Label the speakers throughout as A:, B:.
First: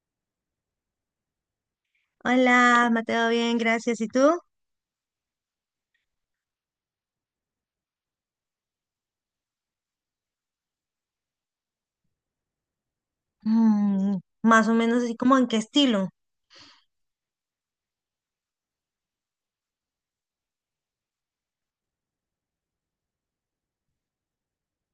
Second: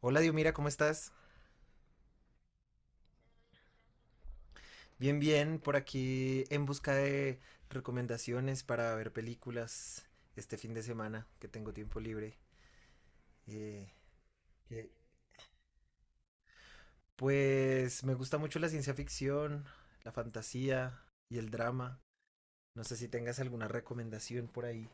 A: Hola Diomira, ¿cómo estás?
B: Hola, Mateo, bien, gracias. ¿Y tú?
A: Bien, por aquí en busca de recomendaciones para ver películas este fin de semana que tengo tiempo libre. Eh,
B: Mm, más o
A: que,
B: menos así como en qué estilo.
A: pues me gusta mucho la ciencia ficción, la fantasía y el drama. No sé si tengas alguna recomendación por ahí.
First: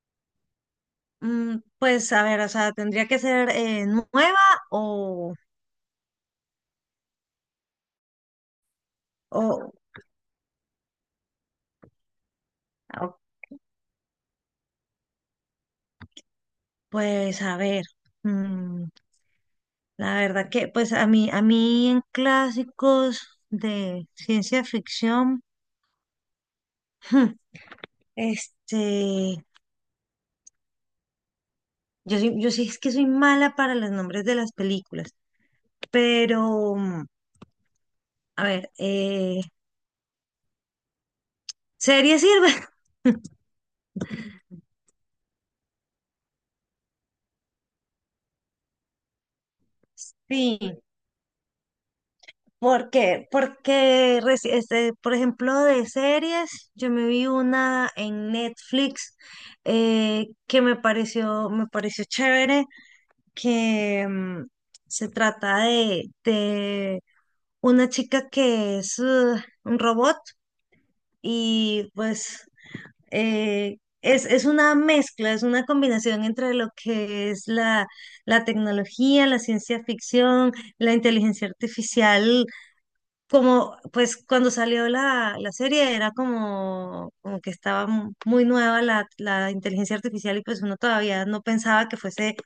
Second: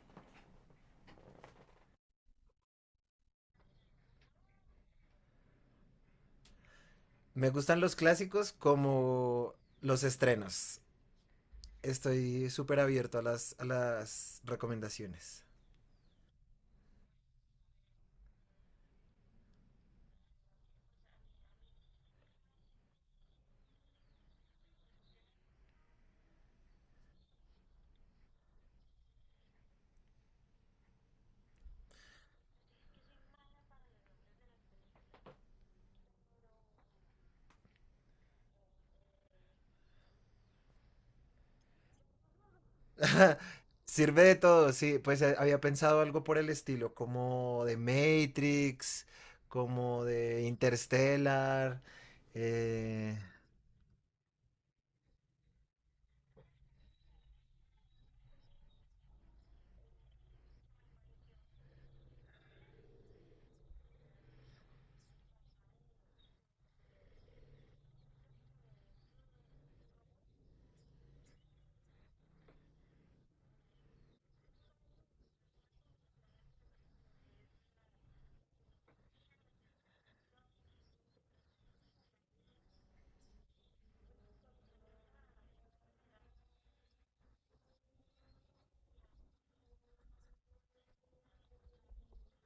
B: Pues a ver, o sea, tendría que ser nueva o,
A: Me gustan los clásicos como
B: o,
A: los estrenos. Estoy súper
B: o,
A: abierto a a las recomendaciones.
B: pues a ver. mm, la verdad que pues a mí, a mí, en clásicos de ciencia ficción, este, yo sí es que soy mala para los nombres de las películas, pero a ver, ¿serie sirve?
A: Sirve de todo, sí. Pues había pensado algo por el estilo, como de Matrix, como de
B: Sí.
A: Interstellar. eh,
B: Porque, por ejemplo, de series, yo me vi una en Netflix que me pareció chévere, que se trata de una chica que es un robot y pues es una mezcla, es una combinación entre lo que es la tecnología, la ciencia ficción, la inteligencia artificial como, pues cuando salió la serie era como, como que estaba muy nueva la inteligencia artificial y pues uno todavía no pensaba que fuese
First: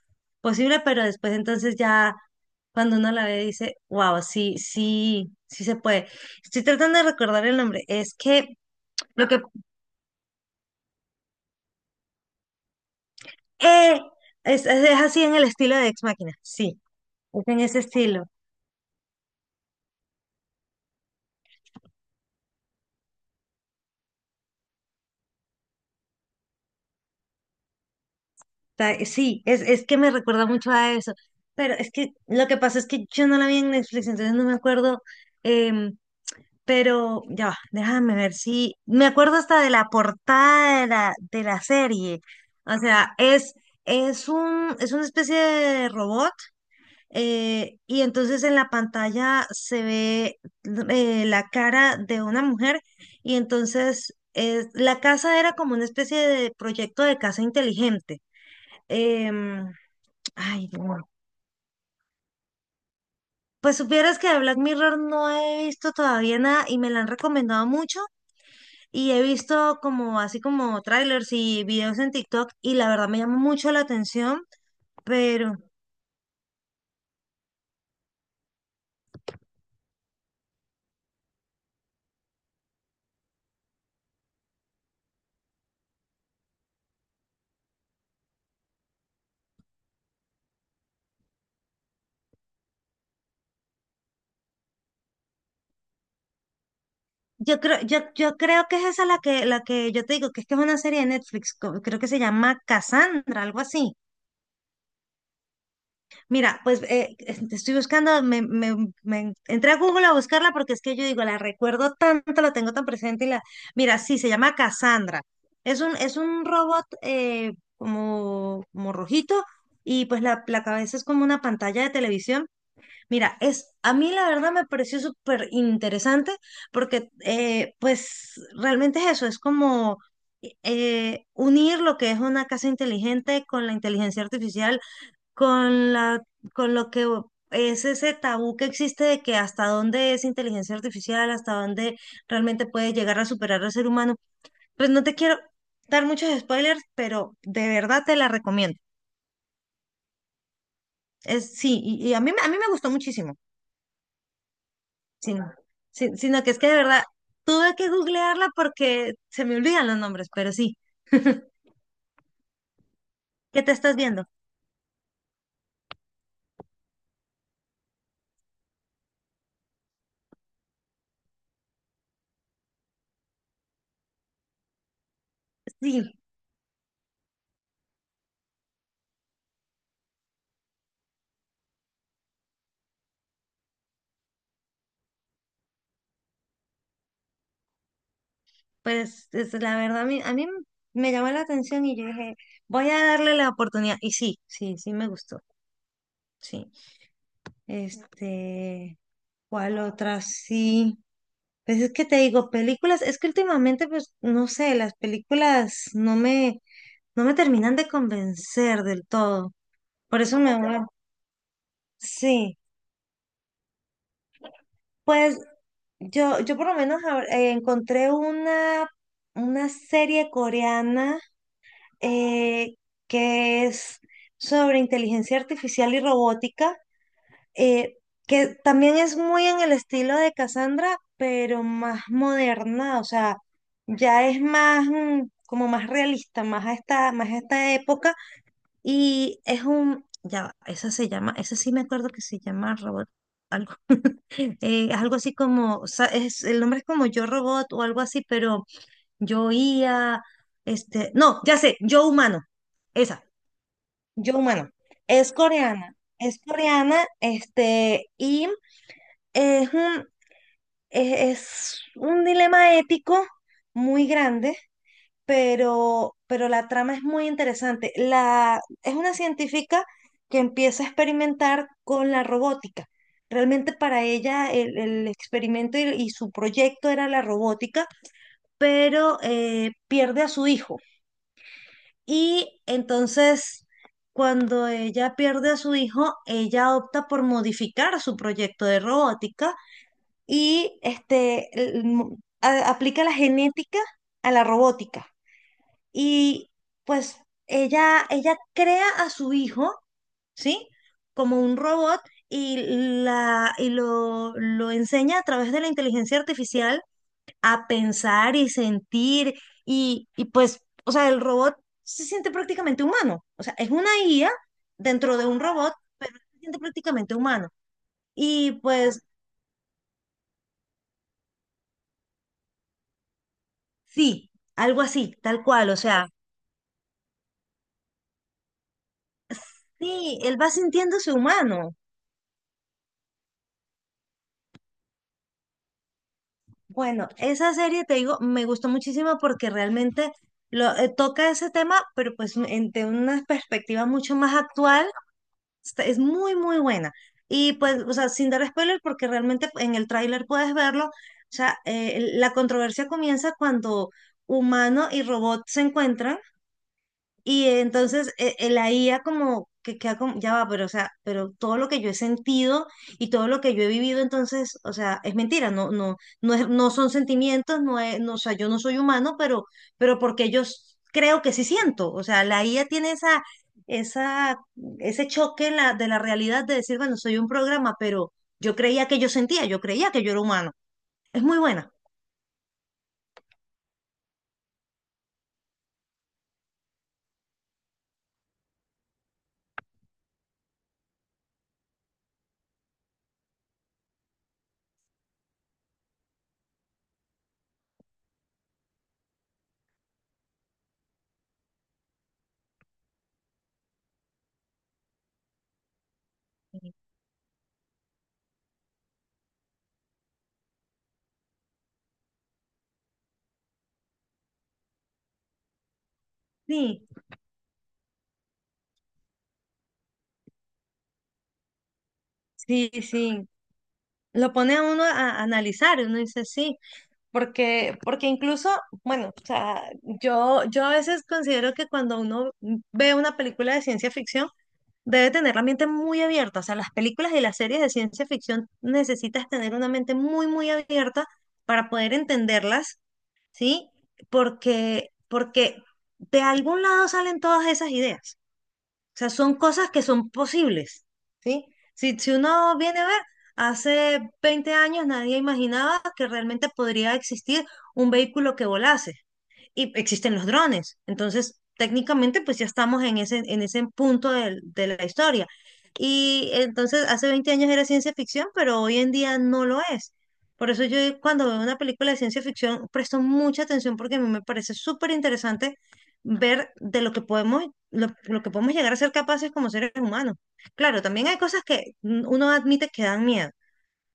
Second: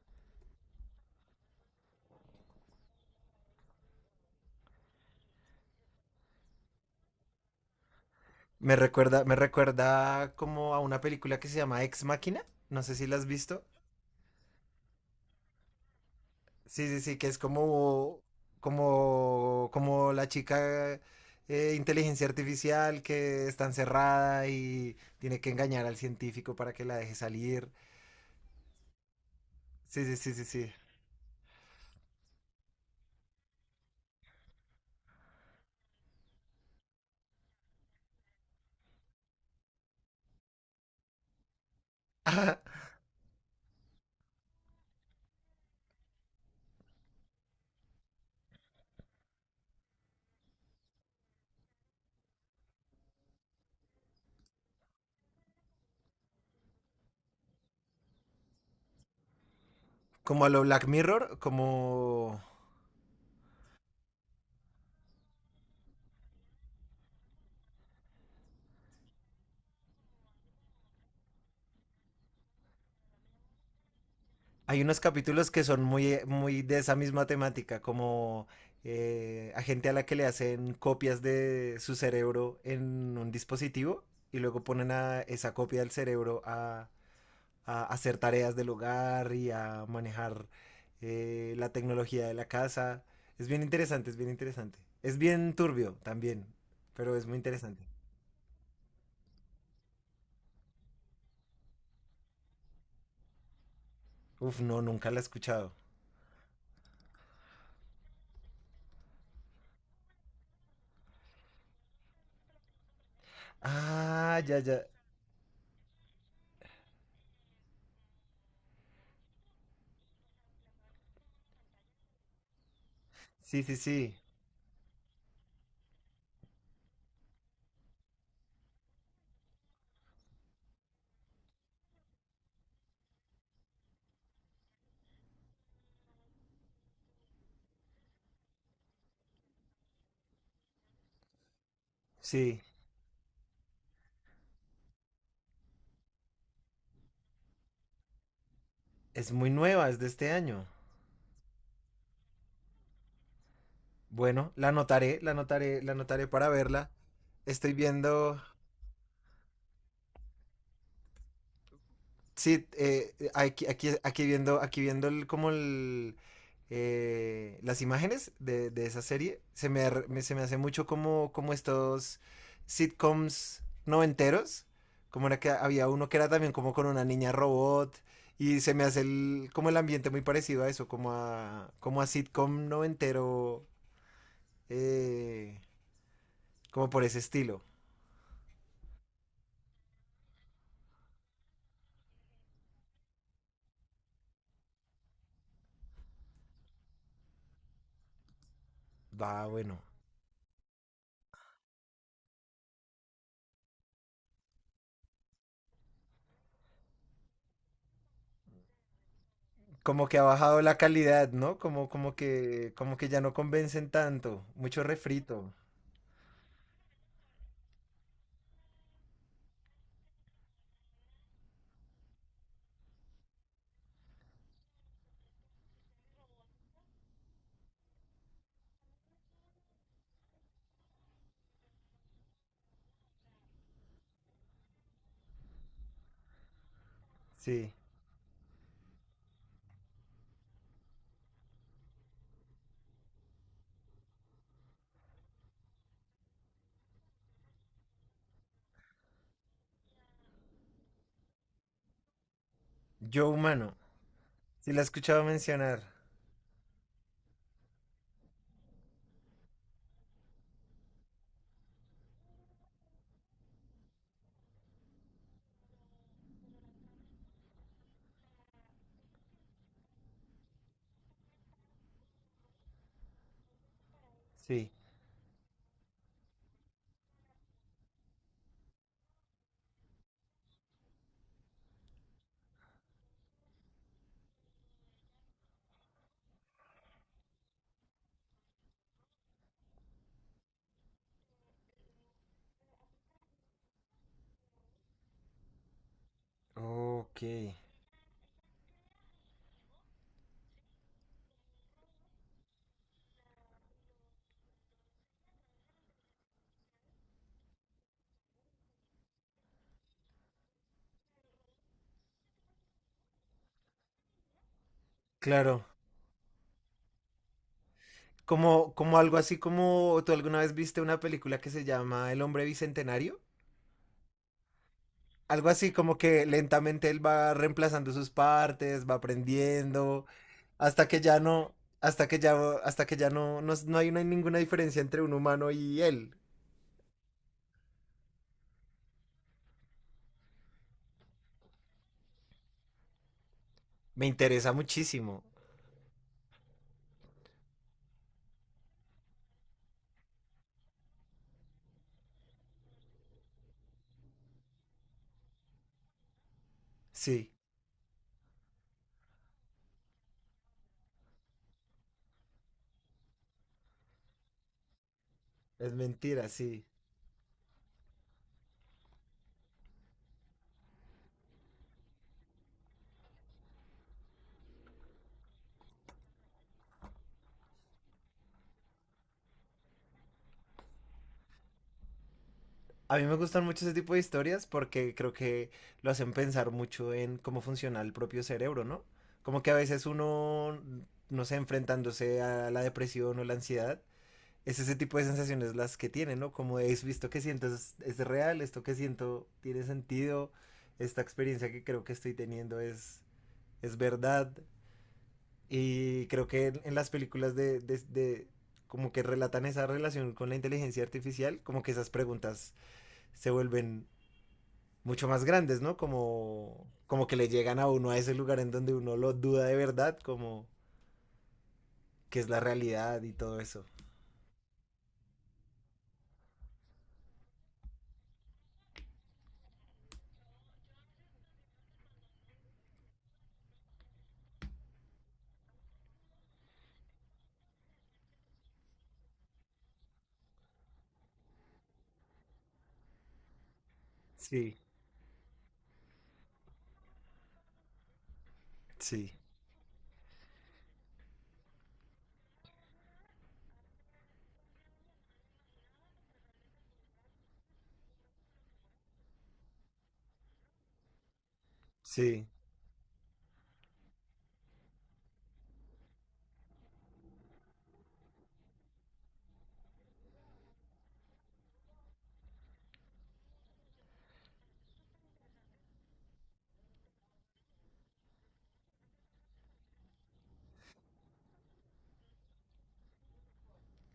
B: posible, pero después entonces ya cuando uno la ve dice, wow, sí, sí, sí se puede. Estoy tratando de recordar el nombre, es que
A: me recuerda,
B: lo
A: me
B: que...
A: recuerda como a una película que se llama Ex Máquina. No sé si la has visto.
B: ¡Eh! Es así en el estilo de Ex Machina, sí,
A: Sí, sí, sí, que es
B: es en ese estilo.
A: como la chica inteligencia artificial que está encerrada y tiene que engañar al científico para que la deje salir.
B: Sí, es que
A: Sí,
B: me
A: sí, sí, sí,
B: recuerda mucho
A: sí.
B: a eso. Pero es que lo que pasa es que yo no la vi en Netflix, entonces no me acuerdo. em, pero ya va, déjame ver si. Me acuerdo hasta de la portada de la serie. O sea, es un, es una especie de robot. Y entonces en la pantalla se ve la cara de una mujer. Y entonces la casa era como una especie de proyecto de casa inteligente. Em,
A: Como a lo
B: Ay,
A: Black
B: no.
A: Mirror, como
B: Pues supieras que de Black Mirror no he visto todavía nada y me la han recomendado mucho y he visto como así como trailers y videos en TikTok y la verdad me llama mucho la atención,
A: hay unos capítulos
B: pero
A: que son muy de esa misma temática, como a gente a la que le hacen copias de su cerebro en un dispositivo y luego ponen a esa copia del a hacer tareas del hogar y a manejar la tecnología de la casa. Es bien interesante, es bien interesante. Es bien turbio también, pero es muy
B: yo creo,
A: interesante.
B: yo creo que es esa la que yo te digo, que es una serie de Netflix, creo que se llama Cassandra, algo así.
A: Uf, no, nunca la he escuchado.
B: Mira, pues estoy buscando, me entré a Google a buscarla porque es que yo digo, la recuerdo tanto, la tengo tan presente y la... Mira, sí, se
A: Ah,
B: llama
A: ya, ya.
B: Cassandra. Es un robot como, como rojito y pues la cabeza es como una pantalla de televisión. Mira,
A: Sí,
B: es,
A: sí,
B: a mí
A: sí.
B: la verdad me pareció súper interesante porque pues realmente es eso, es como... unir lo que es una casa inteligente con la inteligencia artificial con con lo que es ese tabú que existe de que hasta dónde es inteligencia artificial, hasta dónde
A: Sí,
B: realmente puede llegar a superar al ser humano. Pues no te quiero dar muchos spoilers, pero de verdad te la recomiendo.
A: es muy nueva, es de este año.
B: Es, sí, y a mí, a mí me gustó muchísimo,
A: Bueno, la anotaré, la
B: sino,
A: anotaré, la anotaré
B: sino
A: para
B: que es que de
A: verla.
B: verdad
A: Estoy
B: tuve que
A: viendo,
B: googlearla porque se me olvidan los nombres, pero sí.
A: sí,
B: ¿Qué te estás viendo?
A: aquí viendo las imágenes de esa serie. Se me, se me hace mucho como, como estos sitcoms noventeros. Como era que había
B: Sí.
A: uno que era también como con una niña robot. Y se me hace el, como el ambiente muy parecido a eso, como a, como a sitcom noventero, eh, como por ese estilo.
B: Pues la verdad, a mí me llamó la atención y yo dije, voy a darle la oportunidad. Y sí, sí, sí me gustó. Sí. Este,
A: Va, bueno.
B: ¿cuál otra? Sí. Pues es que te digo, películas, es que últimamente, pues, no sé, las películas no me, no me terminan de convencer del todo.
A: Como que
B: Por
A: ha
B: eso me
A: bajado
B: voy.
A: la calidad, ¿no?
B: Sí.
A: Como que ya no convencen tanto. Mucho
B: Pues
A: refrito.
B: yo por lo menos ahora, encontré una serie coreana eh, que es sobre inteligencia artificial y robótica, eh, que también es muy en el estilo de Cassandra, pero más moderna, o sea, ya es más como más realista, más a
A: Sí.
B: esta época, y es un, ya, va, esa se llama, esa sí me acuerdo que se llama robot. Algo, algo así como, o sea, es, el nombre es como Yo Robot o algo así, pero yo IA, no, ya sé, Yo Humano, esa.
A: Yo humano.
B: Yo, bueno,
A: Sí la he escuchado mencionar.
B: es coreana, y es un, es, es un dilema ético muy grande, pero la trama es muy interesante. La, es una científica que empieza a experimentar con la robótica. Realmente para ella
A: Sí.
B: el experimento y su proyecto era la robótica, pero pierde a su hijo. Y entonces, cuando ella pierde a su hijo, ella opta por modificar su proyecto de robótica y aplica la genética a la robótica. Y pues
A: Ok.
B: ella crea a su hijo, ¿sí? Como un robot y, la, y lo enseña a través de la inteligencia artificial a pensar y sentir y pues, o sea, el robot se siente prácticamente humano. O sea, es una IA dentro de un
A: Claro.
B: robot, pero se siente prácticamente humano. Y
A: Como, como
B: pues
A: algo así como tú alguna vez viste una película que se llama El Hombre Bicentenario.
B: sí, algo así, tal
A: Algo
B: cual.
A: así
B: O
A: como
B: sea,
A: que lentamente él va reemplazando sus partes, va aprendiendo,
B: sí, él va
A: hasta que
B: sintiéndose
A: ya no,
B: humano.
A: hasta que ya, hasta que ya no, no, no hay ninguna diferencia entre un humano y él.
B: Bueno, esa serie, te digo, me gustó muchísimo porque realmente lo, toca ese tema, pero pues de una perspectiva
A: Me
B: mucho más
A: interesa
B: actual.
A: muchísimo.
B: Es muy, muy buena. Y pues, o sea, sin dar spoiler, porque realmente en el tráiler puedes verlo, o sea, la controversia comienza cuando humano y robot se encuentran
A: Sí,
B: y entonces la IA como que queda como, ya va, pero o sea, pero todo lo que yo he sentido y todo lo que yo he vivido, entonces, o sea, es mentira, no,
A: es
B: no,
A: mentira,
B: no es,
A: sí.
B: no son sentimientos, no es, no, o sea, yo no soy humano, pero porque yo creo que sí siento. O sea, la IA tiene esa, esa, ese choque en la, de la realidad de decir, bueno, soy un programa, pero yo creía que yo sentía, yo creía que yo era humano. Es muy buena.
A: A mí me gustan mucho ese tipo de historias porque creo que lo hacen pensar mucho en cómo funciona el propio cerebro, ¿no? Como que a veces uno, no sé, enfrentándose a la depresión o la ansiedad, es ese tipo de sensaciones las que tiene, ¿no? Como es visto que siento es real, esto que siento tiene sentido, esta experiencia que creo que estoy teniendo es verdad. Y creo que en las películas como que relatan esa relación con la inteligencia artificial, como que esas preguntas se vuelven mucho más grandes, ¿no? Como,
B: Sí,
A: como que le llegan a uno a ese lugar en donde uno lo duda de verdad, como qué es la
B: sí,
A: realidad y
B: sí.
A: todo eso.
B: Lo pone a uno a analizar, y uno dice, sí. Porque, porque incluso, bueno, o sea, yo a veces considero que cuando uno ve una película de ciencia ficción, debe tener la mente muy abierta. O sea, las películas y las series de ciencia ficción necesitas tener una mente muy, muy abierta para poder entenderlas, ¿sí?
A: Sí,
B: Porque, porque de algún lado salen todas esas ideas. O sea,
A: sí,
B: son cosas que son posibles, ¿sí? Si, si uno viene a ver, hace 20 años nadie imaginaba que realmente podría existir un vehículo que volase y existen los drones. Entonces, técnicamente,
A: sí,
B: pues ya estamos en ese punto de la historia. Y entonces, hace 20 años era ciencia ficción, pero hoy en día no lo es. Por eso yo cuando veo una película de ciencia ficción presto mucha atención porque a mí me parece súper interesante ver de lo que podemos llegar a ser capaces como seres humanos. Claro, también hay cosas que uno admite que dan miedo,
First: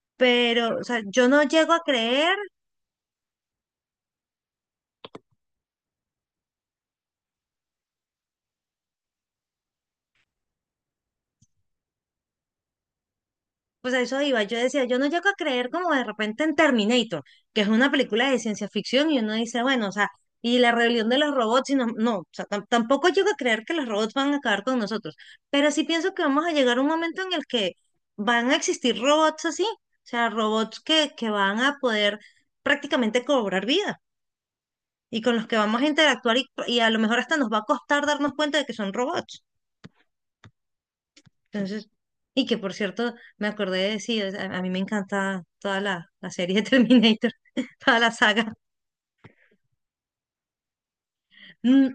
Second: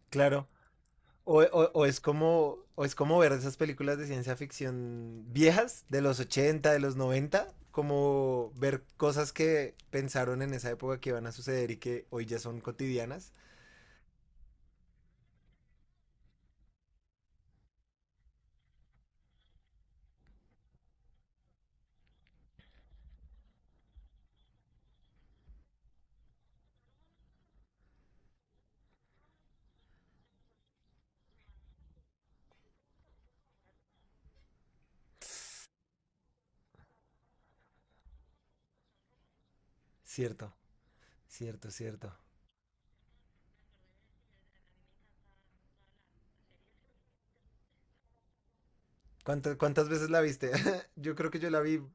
A: claro.
B: pero o sea, yo no llego a creer.
A: O es como ver esas películas de ciencia ficción viejas, de los 80 de los noventa, como ver cosas que pensaron en esa época que iban a suceder y que hoy ya son cotidianas.
B: Pues a eso iba. Yo decía, yo no llego a creer como de repente en Terminator, que es una película de ciencia ficción y uno dice, bueno, o sea, y la rebelión de los robots, y no, no, o sea, tampoco llego a creer que los robots van a acabar con nosotros, pero sí pienso que vamos a llegar a un momento en el que van a existir robots así, o sea, robots que van a poder prácticamente cobrar vida y con los que vamos a interactuar y a lo mejor hasta nos va a costar darnos cuenta de que son robots.
A: Cierto, cierto,
B: Entonces,
A: cierto.
B: y que por cierto, me acordé de sí, o sea, a mí me encanta toda la serie de Terminator, toda la saga.
A: Cuántas veces la viste? Yo creo que yo la vi
B: Mm,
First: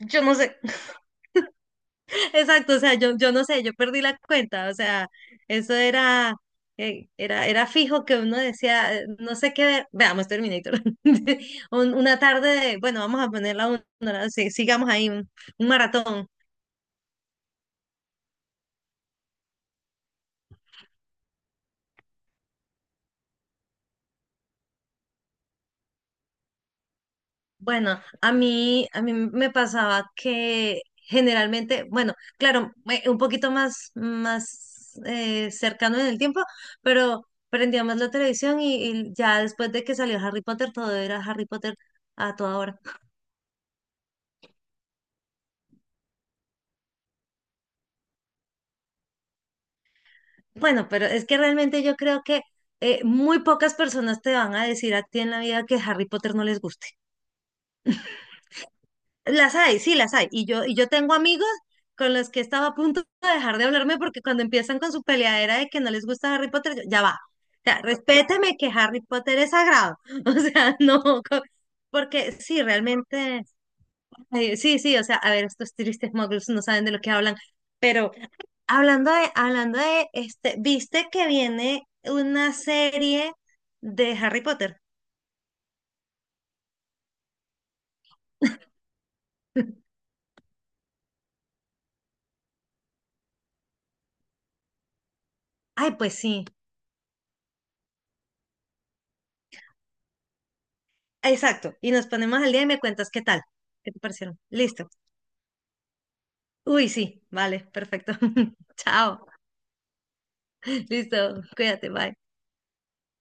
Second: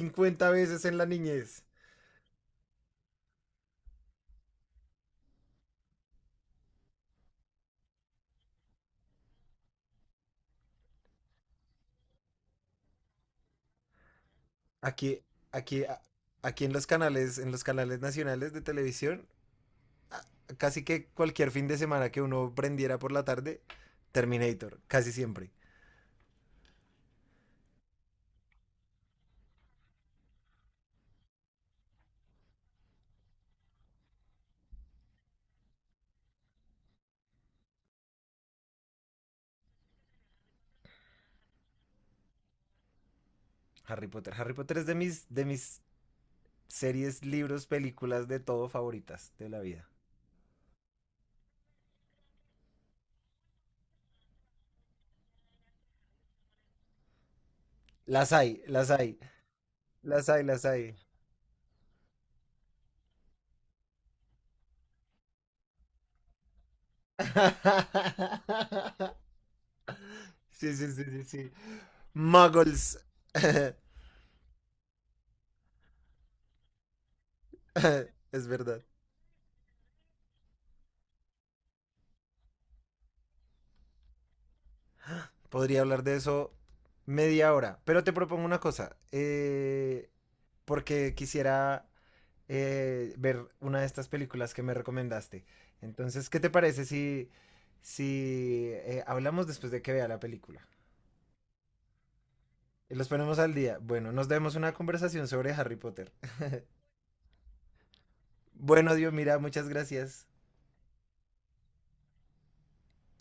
B: Yo no sé,
A: veces en la niñez.
B: exacto, o sea, yo no sé, yo perdí la cuenta, o sea, eso era, era, era fijo que uno decía, no sé qué ver, veamos Terminator. Una tarde, de, bueno, vamos a ponerla una, hora, sí, sigamos ahí,
A: Aquí,
B: un
A: aquí, a-
B: maratón.
A: aquí en los en los canales nacionales de televisión, a- casi que cualquier fin de semana que uno prendiera por la tarde, Terminator, casi siempre.
B: Bueno, a mí me pasaba que generalmente, bueno, claro, un poquito más, más cercano en el tiempo, pero prendíamos la televisión y ya después de que salió Harry Potter, todo era Harry Potter a toda hora.
A: Harry Potter. Harry Potter es de de mis series, libros, películas, de todo favoritas de la vida.
B: Bueno, pero es que realmente yo creo que muy pocas personas te van a decir a ti en la vida que Harry Potter no les guste.
A: Las hay, las hay,
B: Las hay, sí, las hay.
A: las hay, las
B: Y yo
A: hay.
B: tengo amigos con los que estaba a punto de dejar de hablarme porque cuando empiezan con su peleadera de que no les gusta Harry Potter, yo, ya va. O sea, respéteme que Harry Potter es sagrado. O
A: Sí,
B: sea,
A: sí,
B: no,
A: sí, sí, sí.
B: porque sí,
A: Muggles.
B: realmente, sí, sí, o sea, a ver, estos tristes muggles no saben de lo que hablan. Pero
A: Es verdad.
B: hablando de, este, ¿viste que viene una serie de Harry Potter?
A: Podría hablar de eso 1/2 hora. Pero te propongo una cosa. Porque quisiera ver una de estas películas que me recomendaste.
B: Ay, pues
A: Entonces, ¿qué
B: sí,
A: te parece si hablamos después de que vea la película?
B: exacto. Y nos ponemos al día y me
A: Y los
B: cuentas qué
A: ponemos
B: tal,
A: al día.
B: qué te
A: Bueno, nos
B: parecieron.
A: demos una
B: Listo.
A: conversación sobre Harry Potter.
B: Uy, sí, vale, perfecto.
A: Bueno, Dios,
B: Chao,
A: mira, muchas gracias.
B: listo, cuídate, bye.